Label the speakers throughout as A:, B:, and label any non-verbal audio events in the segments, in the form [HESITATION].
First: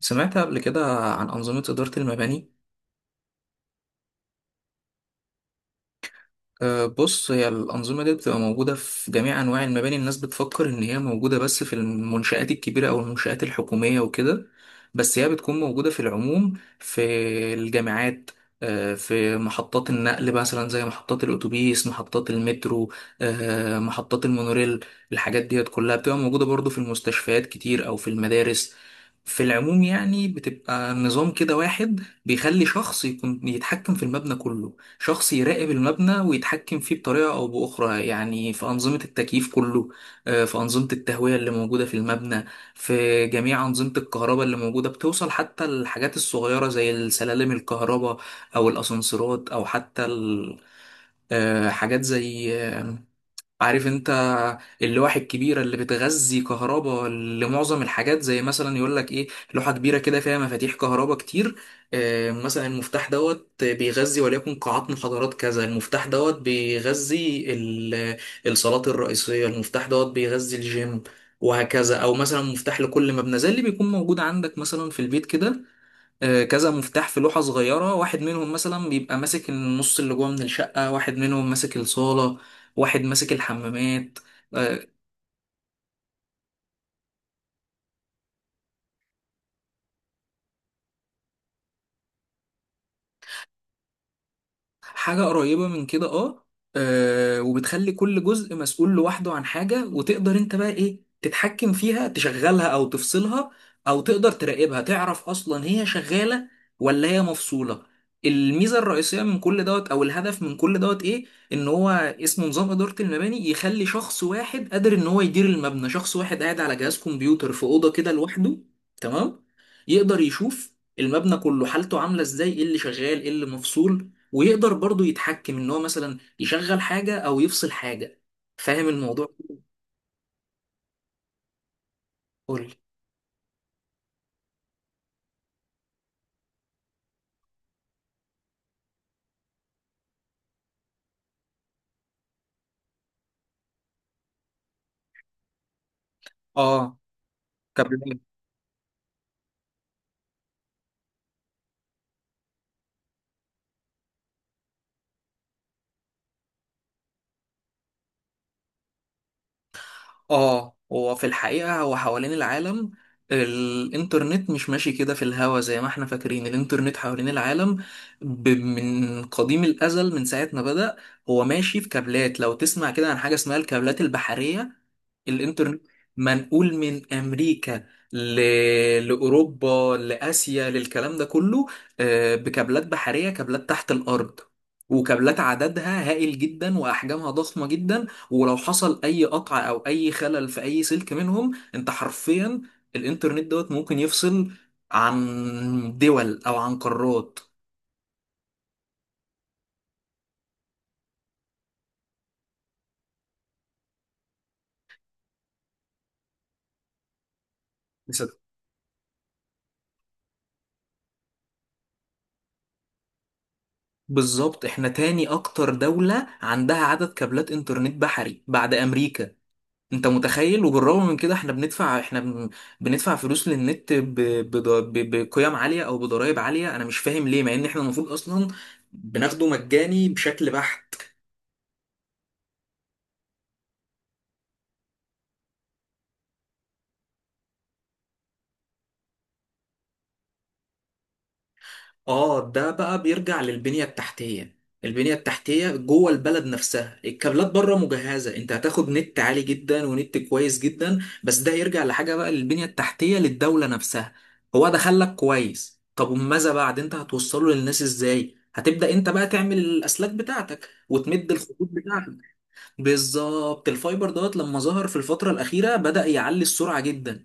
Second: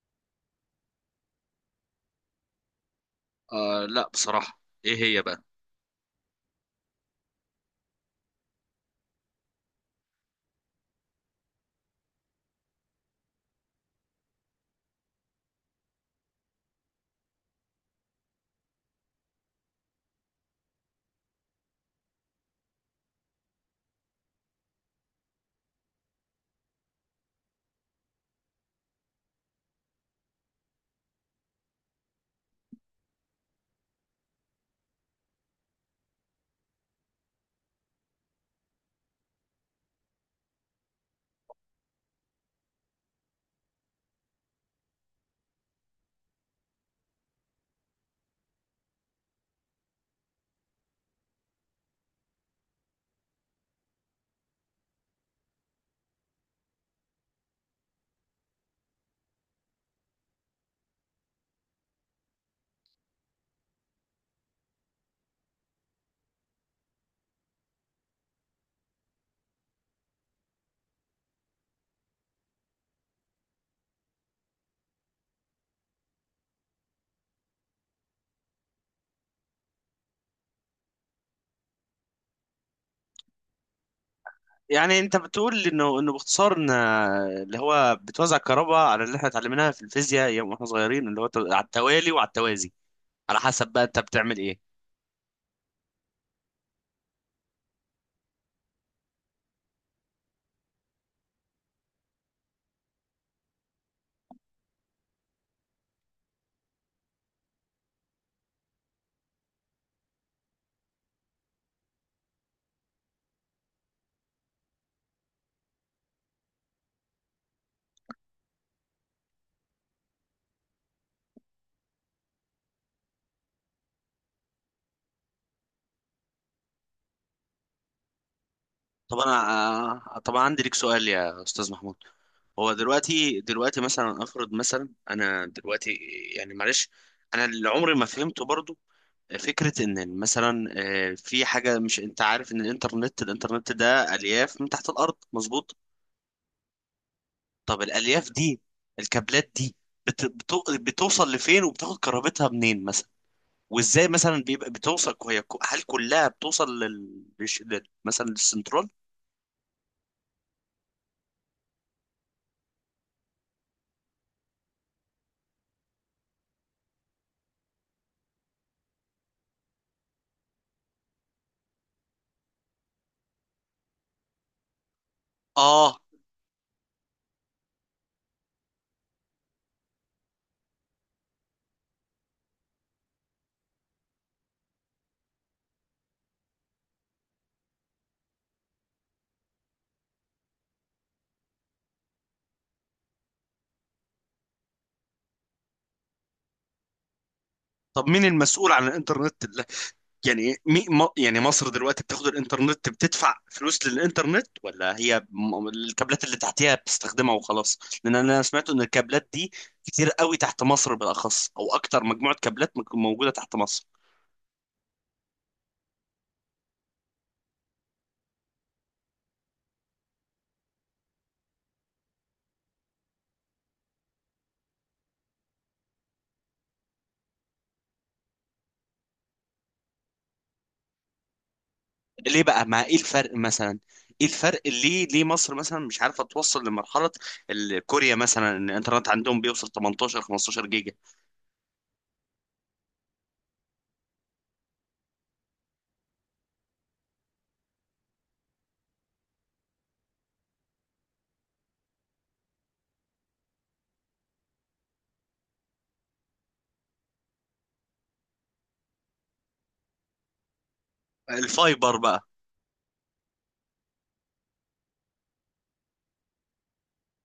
A: سمعت قبل كده عن أنظمة إدارة المباني؟
B: آه لا بصراحة. ايه هي بقى؟
A: بص، هي الأنظمة دي بتبقى موجودة في جميع أنواع المباني. الناس بتفكر إن هي موجودة بس في المنشآت الكبيرة أو المنشآت الحكومية وكده، بس هي بتكون موجودة في العموم. في الجامعات، في محطات النقل مثلا زي محطات الأتوبيس، محطات المترو، محطات المونوريل. الحاجات ديت كلها بتبقى موجودة برضو في المستشفيات كتير أو في المدارس. في العموم يعني بتبقى نظام كده واحد بيخلي شخص يكون يتحكم في المبنى كله، شخص يراقب المبنى ويتحكم فيه بطريقة أو بأخرى، يعني في أنظمة التكييف كله، في أنظمة التهوية اللي موجودة في المبنى، في جميع أنظمة الكهرباء اللي موجودة، بتوصل حتى الحاجات الصغيرة زي السلالم الكهرباء أو الأسانسيرات أو حتى حاجات زي، عارف انت، اللوح الكبيرة اللي بتغذي كهرباء لمعظم الحاجات، زي مثلا يقول لك ايه، لوحة كبيرة كده فيها مفاتيح كهرباء كتير. اه مثلا المفتاح دوت بيغذي وليكن قاعات محاضرات، كذا المفتاح دوت بيغذي الصالات الرئيسية، المفتاح دوت بيغذي الجيم، وهكذا. او مثلا مفتاح لكل مبنى زي اللي بيكون موجود عندك مثلا في البيت كده، كذا مفتاح في لوحة صغيرة، واحد منهم مثلا بيبقى ماسك النص اللي جوه من الشقة، واحد منهم ماسك الصالة، واحد ماسك الحمامات. آه،
B: يعني اللي قلنا اللي هو توزع على اللي احنا في الفيزياء يا وازي على حد ايه.
A: حاجة قريبة من كده، اه. وبتخلي كل جزء مسؤول لوحده عن حاجة، وتقدر انت بقى ايه تتحكم فيها، تشغلها او تفصلها، او تقدر تراقبها، تعرف اصلا هي شغالة ولا هي مفصولة. الميزة الرئيسية من كل دوت او الهدف من كل دوت ايه؟ ان هو اسمه نظام ادارة المباني، يخلي شخص واحد قادر ان هو يدير المبنى، شخص واحد قاعد على جهاز كمبيوتر في أوضة كده لوحده، تمام، يقدر يشوف المبنى كله، حالته عاملة ازاي، ايه اللي شغال، ايه اللي مفصول، ويقدر برضو يتحكم، ان هو مثلا يشغل حاجة او يفصل حاجة. فاهم
B: طب انا
A: الموضوع؟
B: طب انا عندي ليك سؤال يا استاذ محمود.
A: قول
B: هو
A: لي.
B: دلوقتي مثلا، افرض مثلا انا دلوقتي، يعني معلش، انا اللي عمري ما فهمته برضو فكرة ان مثلا في حاجة، مش انت عارف ان الانترنت ده الياف من تحت الارض، مظبوط؟
A: اه
B: طب
A: كبرنامج.
B: الالياف دي، الكابلات دي بتوصل لفين وبتاخد كهربتها منين مثلا؟ وازاي مثلا بيبقى بتوصل هي هل كلها بتوصل مثلا للسنترال؟
A: اه، هو في الحقيقة هو حوالين العالم، الانترنت مش ماشي كده في الهوا زي ما احنا فاكرين. الانترنت حوالين العالم من قديم الازل، من ساعة ما بدأ، هو ماشي في كابلات. لو تسمع كده عن حاجة اسمها الكابلات البحرية، الانترنت
B: اه.
A: منقول من امريكا ل... لاوروبا، لاسيا، للكلام ده كله، بكابلات بحريه، كابلات تحت الارض، وكابلات عددها هائل جدا واحجامها ضخمه جدا. ولو حصل اي قطع او اي خلل في اي سلك منهم، انت حرفيا الانترنت دوت ممكن يفصل عن دول او عن قارات.
B: طب مين المسؤول عن الانترنت اللي... يعني مصر دلوقتي بتاخد الانترنت بتدفع فلوس للانترنت، ولا هي الكابلات اللي تحتها بتستخدمها وخلاص؟ لان
A: بس-
B: انا سمعت ان الكابلات دي كتير قوي تحت مصر بالاخص، او اكتر مجموعة كابلات موجودة تحت مصر.
A: بالظبط، احنا تاني اكتر دولة عندها عدد كابلات انترنت بحري بعد امريكا. انت متخيل؟ وبالرغم من كده احنا بندفع، بندفع فلوس للنت بقيم عالية او بضرائب عالية، انا مش فاهم ليه، مع ان احنا المفروض اصلا بناخده مجاني بشكل بحت.
B: ليه بقى؟ ما ايه الفرق مثلا ايه الفرق ليه ليه مصر مثلا مش عارفه توصل لمرحله كوريا مثلا؟ ان الانترنت عندهم بيوصل 18 15 جيجا.
A: اه ده بقى بيرجع للبنية التحتية، البنية التحتية جوه البلد نفسها. الكابلات بره مجهزة، انت هتاخد نت عالي جدا ونت كويس جدا، بس ده يرجع لحاجة بقى، للبنية التحتية للدولة نفسها. هو ده خلك كويس، طب وماذا بعد؟ انت هتوصله للناس ازاي؟ هتبدأ انت بقى تعمل الاسلاك بتاعتك وتمد الخطوط
B: الفايبر
A: بتاعتك.
B: بقى.
A: بالظبط، الفايبر دوت لما ظهر في الفترة الأخيرة بدأ يعلي السرعة جدا،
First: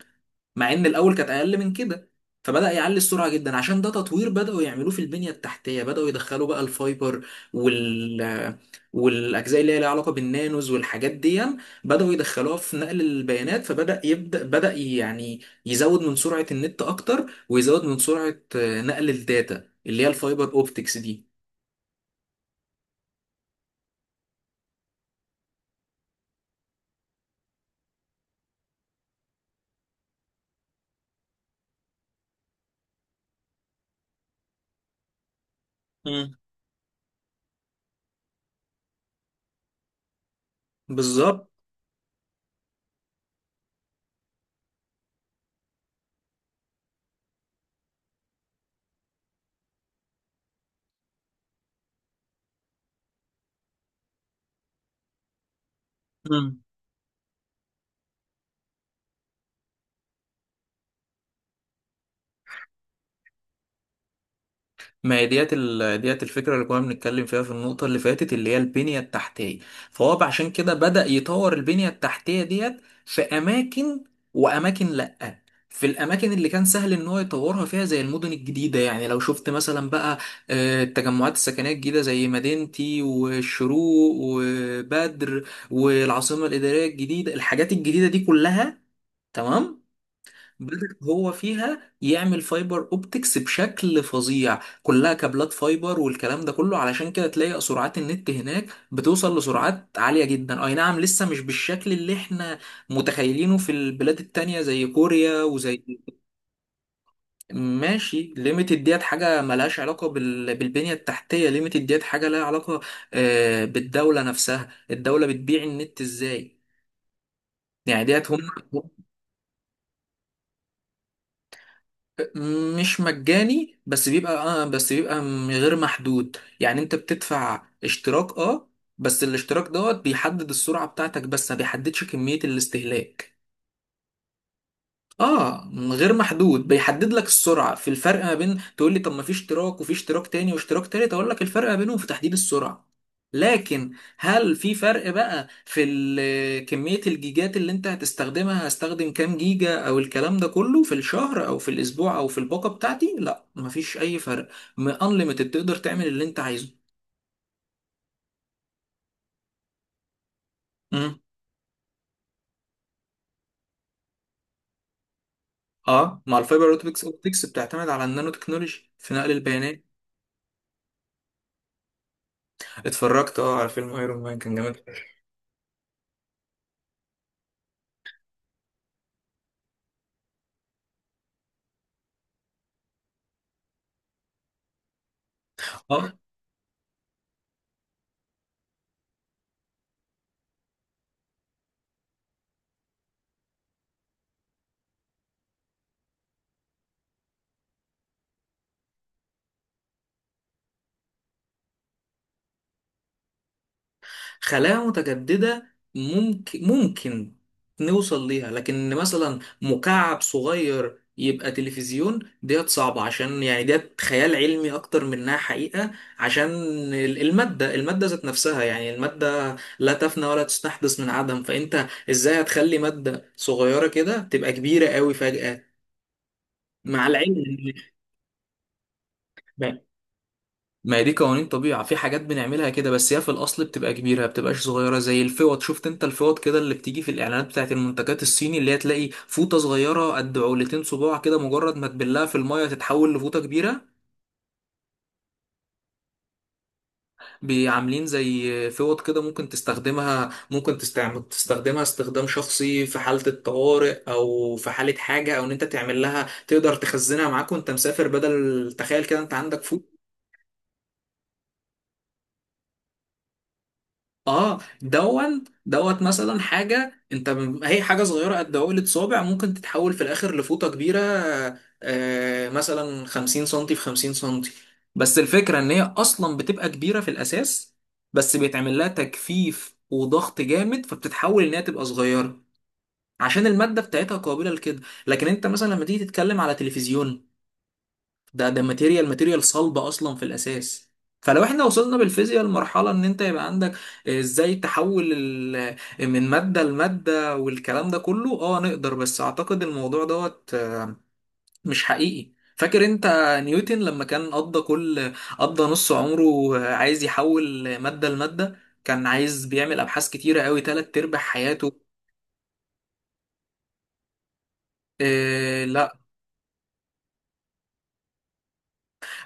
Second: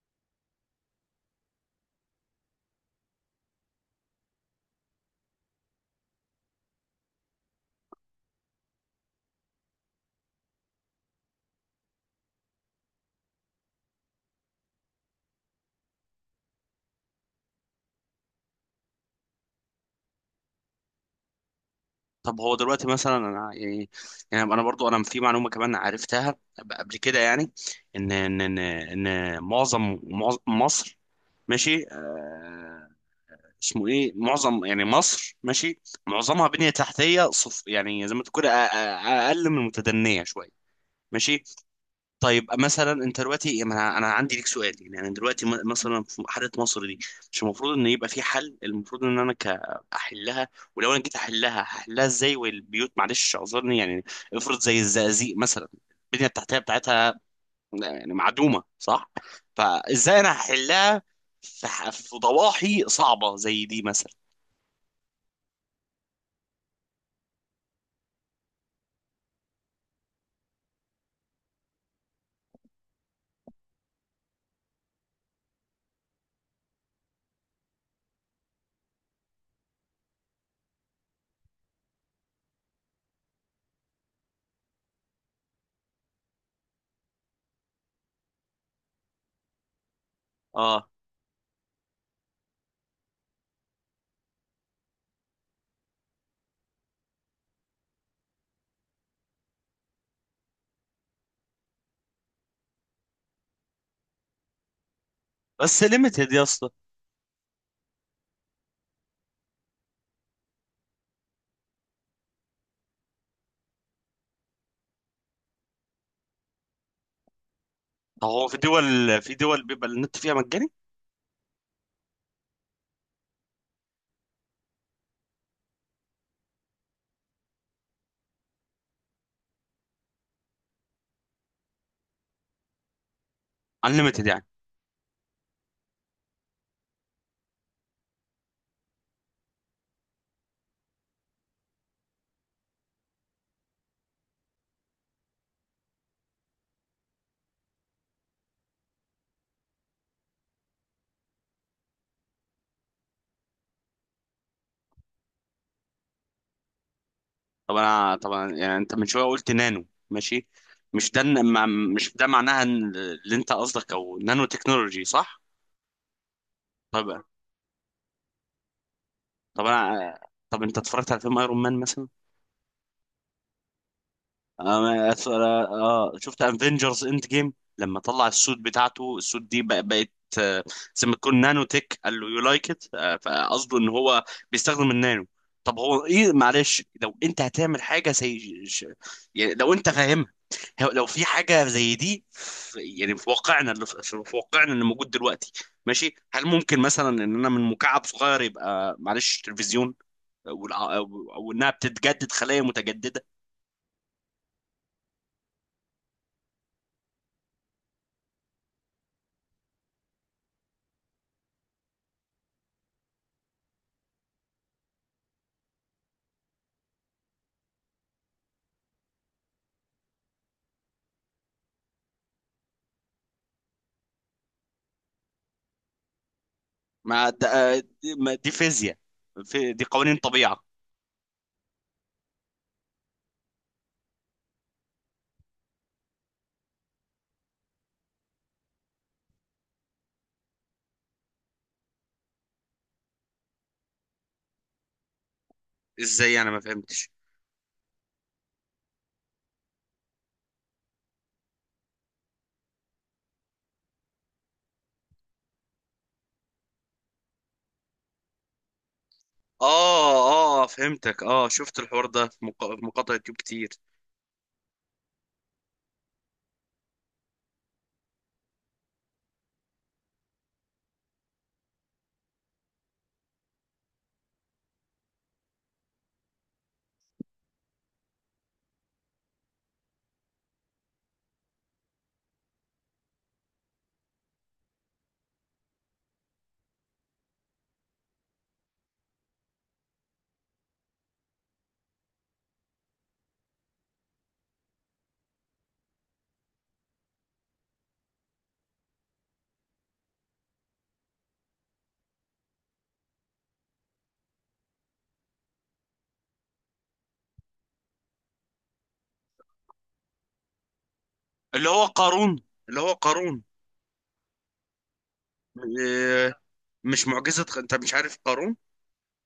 A: مع ان الاول كانت اقل من كده. فبدأ يعلي السرعة جدا، عشان ده تطوير بدأوا يعملوه في البنية التحتية، بدأوا يدخلوا بقى الفايبر وال والأجزاء اللي هي ليها علاقة بالنانوز والحاجات دي، بدأوا يدخلوها في نقل البيانات، فبدأ يبدأ بدأ يعني يزود من سرعة النت أكتر، ويزود من سرعة نقل الداتا اللي هي الفايبر أوبتكس دي.
B: طب هو دلوقتي مثلا، انا يعني، يعني انا برضو انا في معلومه كمان عرفتها قبل كده، يعني ان ان ان, إن معظم معظم- مصر ماشي آه، اسمه ايه، معظم يعني مصر ماشي
A: مم.
B: معظمها بنية تحتية صف، يعني زي ما تقول اقل من المتدنية شوية. ماشي.
A: بالظبط.
B: طيب مثلا انت دلوقتي، ما انا أنا عندي ليك سؤال، يعني انا دلوقتي مثلا في حاله مصر دي، مش المفروض ان يبقى في حل؟ المفروض ان انا احلها. ولو انا جيت احلها هحلها ازاي، والبيوت، معلش اعذرني يعني، افرض زي الزقازيق مثلا، البنيه التحتيه بتاعتها يعني معدومه، صح؟ فازاي انا هحلها في ضواحي صعبه زي دي مثلا؟
A: ما هي ديت ديت الفكرة اللي كنا بنتكلم فيها في النقطة اللي فاتت، اللي هي البنية التحتية. فهو عشان كده بدأ يطور البنية التحتية ديت في أماكن، وأماكن لأ. في الأماكن اللي كان سهل إن هو يطورها فيها، زي المدن الجديدة، يعني لو شفت مثلا بقى، التجمعات السكنية الجديدة زي مدينتي والشروق وبدر والعاصمة الإدارية الجديدة، الحاجات الجديدة دي كلها، تمام،
B: اه.
A: بلد هو فيها يعمل فايبر اوبتكس بشكل فظيع، كلها كابلات فايبر والكلام ده كله. علشان كده تلاقي سرعات النت هناك بتوصل لسرعات عالية جدا، اي نعم لسه مش بالشكل اللي احنا متخيلينه في البلاد التانية زي كوريا
B: بس
A: وزي.
B: ليميتد يا اسطى.
A: ماشي، ليميتد ديت حاجة ملهاش علاقة بالبنية التحتية، ليميتد ديت حاجة لها علاقة بالدولة نفسها، الدولة بتبيع النت ازاي، يعني
B: طب
A: ديت هم.
B: هو في دول بيبقى النت فيها مجاني؟
A: مش مجاني، بس بيبقى اه، بس بيبقى غير محدود، يعني انت بتدفع اشتراك، اه، بس الاشتراك دوت بيحدد السرعة بتاعتك، بس ما بيحددش كمية الاستهلاك.
B: انليميتد يعني.
A: اه، من غير محدود، بيحدد لك السرعه. في الفرق ما بين، تقول لي طب ما في اشتراك وفي اشتراك تاني واشتراك تالت، اقول لك الفرق ما بينهم في تحديد السرعه. لكن هل في فرق بقى في [HESITATION] كميه الجيجات اللي انت هتستخدمها، هستخدم كام جيجا او الكلام ده كله في الشهر او في الاسبوع او في الباقه بتاعتي؟ لا، مفيش اي فرق، انليمتد، تقدر تعمل اللي انت عايزه.
B: طب انا طبعا، يعني انت من شويه قلت نانو، ماشي. مش
A: امم
B: ده إن- مع- مش ده معناها إن اللي انت قصدك او نانو تكنولوجي؟ صح.
A: اه، مع الفايبر اوبتكس،
B: طب،
A: اوبتكس بتعتمد على النانو تكنولوجي في نقل
B: طب
A: البيانات.
B: انا طب انت اتفرجت على فيلم ايرون مان مثلا؟
A: اتفرجت اه على فيلم ايرون مان، كان جامد.
B: اه، شفت افنجرز اند جيم. لما طلع السوت بتاعته، السوت دي بقت آه، زي ما تكون نانو تك، قال له يو لايك ات. فقصده ان هو بيستخدم النانو. طب هو
A: اه،
B: ايه، معلش، لو انت هتعمل حاجه زي يعني لو انت فاهمها، لو في حاجه زي دي في، يعني في واقعنا اللي في واقعنا اللي موجود دلوقتي، ماشي، هل ممكن مثلا ان انا من مكعب صغير يبقى، معلش، تلفزيون او انها بتتجدد، خلايا متجدده؟
A: خلايا متجددة، ممكن نوصل ليها، لكن مثلا مكعب صغير يبقى تلفزيون ديت صعبة، عشان يعني ديت خيال علمي أكتر منها حقيقة، عشان المادة ذات نفسها، يعني المادة لا تفنى ولا تستحدث من عدم، فأنت إزاي هتخلي مادة صغيرة كده تبقى كبيرة قوي فجأة، مع
B: ما د-
A: العلم.
B: آه، دي ما- دي فيزياء، دي قوانين طبيعة.
A: ما هي دي قوانين طبيعة، في حاجات بنعملها كده بس هي في الأصل بتبقى كبيرة ما بتبقاش صغيرة. زي الفوط، شفت أنت الفوط كده اللي بتيجي في الإعلانات بتاعت المنتجات الصيني، اللي هي تلاقي فوطة صغيرة قد عولتين صباع كده، مجرد ما تبلها في المية تتحول لفوطة كبيرة.
B: ازاي؟ انا ما فهمتش.
A: بعاملين زي فوط كده، ممكن تستخدمها، ممكن تستخدمها استخدام شخصي في حالة الطوارئ، أو في حالة حاجة، أو إن أنت تعمل لها تقدر تخزنها معاك وأنت مسافر بدل تخيل كده أنت عندك فوط.
B: اه. اه فهمتك. اه شفت الحوار ده في في مقاطع يوتيوب كتير.
A: اه دون دوت، مثلا حاجة انت هي حاجة صغيرة قد عقلة صابع، ممكن تتحول في الاخر لفوطة كبيرة، آه مثلا 50 سنتي في 50 سنتي. بس الفكرة ان هي اصلا بتبقى كبيرة في الاساس، بس بيتعمل لها تجفيف وضغط جامد، فبتتحول ان هي تبقى صغيرة، عشان المادة بتاعتها قابلة لكده. لكن انت مثلا لما تيجي تتكلم على تلفزيون، ده ماتيريال صلبة أصلا في الأساس. فلو احنا وصلنا بالفيزياء لمرحلة ان انت يبقى عندك، ازاي تحول من مادة لمادة والكلام ده كله، اه نقدر، بس اعتقد الموضوع دوت مش حقيقي. فاكر انت نيوتن لما كان قضى نص عمره عايز يحول مادة لمادة؟ كان عايز، بيعمل ابحاث كتيرة قوي، تلات ارباع
B: اللي
A: حياته.
B: هو قارون.
A: آه،
B: آه، مش معجزة؟ انت مش عارف قارون؟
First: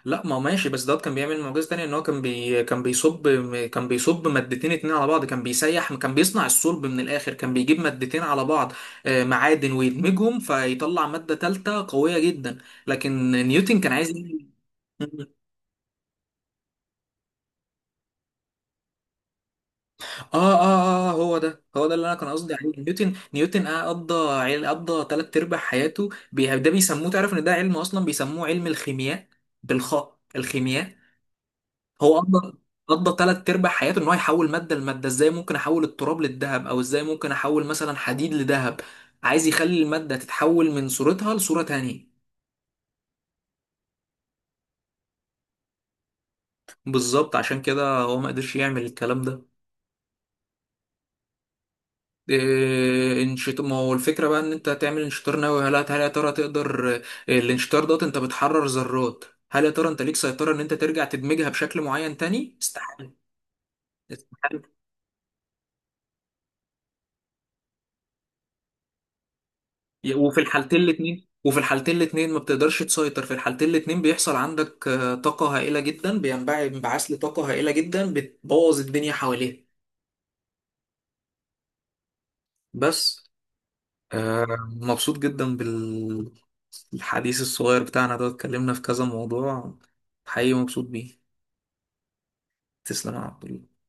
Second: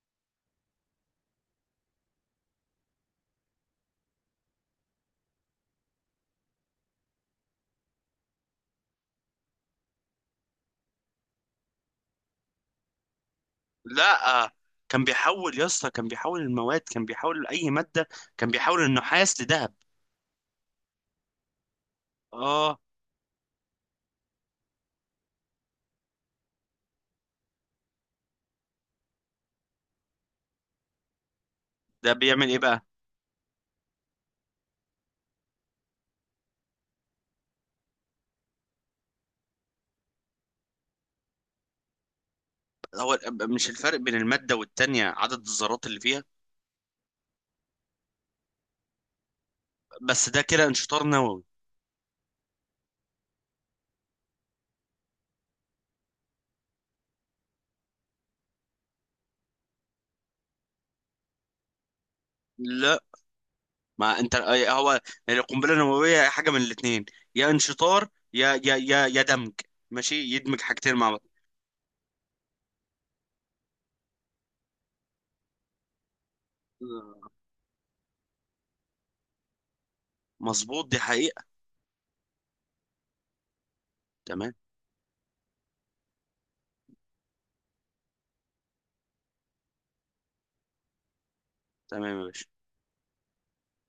A: لا، ما هو ماشي، بس دوت كان بيعمل معجزة تانية، ان هو كان كان بيصب، كان بيصب مادتين اتنين على بعض، كان بيسيح، كان بيصنع الصلب من الاخر، كان بيجيب مادتين على بعض، معادن، ويدمجهم فيطلع مادة تالتة قوية جدا. لكن نيوتن كان عايز
B: لا
A: يعمل-
B: آه، كان
A: [LAUGHS]
B: بيحول يا اسطى، كان بيحول المواد، كان بيحول اي مادة، كان بيحول النحاس لذهب.
A: اه اه اه، هو ده، هو ده اللي انا كان قصدي عليه،
B: اه.
A: نيوتن، نيوتن قضى تلات ارباع حياته ده بيسموه، تعرف ان ده علم اصلا؟ بيسموه علم الخيمياء، بالخاء، الخيمياء.
B: ده
A: هو
B: بيعمل
A: قضى
B: ايه بقى؟
A: قضى تلات ارباع حياته ان هو يحول ماده لماده، ازاي ممكن احول التراب للذهب، او ازاي ممكن احول مثلا حديد لذهب، عايز يخلي الماده تتحول من صورتها لصوره تانية.
B: هو مش الفرق بين المادة والتانية عدد الذرات اللي فيها؟
A: بالظبط، عشان كده هو ما قدرش يعمل الكلام ده.
B: بس ده كده انشطار نووي.
A: إيه انشط، ما هو الفكره بقى ان انت تعمل انشطار نووي، هل يا ترى تقدر؟ إيه، الانشطار دوت انت بتحرر ذرات، هل يا ترى انت ليك سيطره ان انت ترجع تدمجها بشكل معين تاني؟
B: لا،
A: استحاله.
B: ما انت أي-
A: استحالة.
B: هو القنبله النوويه حاجه من الاثنين، يا انشطار يا دمج. ماشي،
A: وفي
B: يدمج
A: الحالتين
B: حاجتين مع بعض.
A: الاتنين وفي الحالتين الاتنين ما بتقدرش تسيطر، في الحالتين الاتنين بيحصل عندك طاقة هائلة جدا، بينبع انبعاث لطاقة هائلة جدا، بتبوظ الدنيا حواليه.
B: مظبوط، دي حقيقه.
A: بس
B: تمام.
A: مبسوط جدا بالحديث الصغير بتاعنا ده، اتكلمنا في كذا موضوع، حقيقي مبسوط بيه.
B: تمام يا باشا.
A: تسلم يا عبد الله.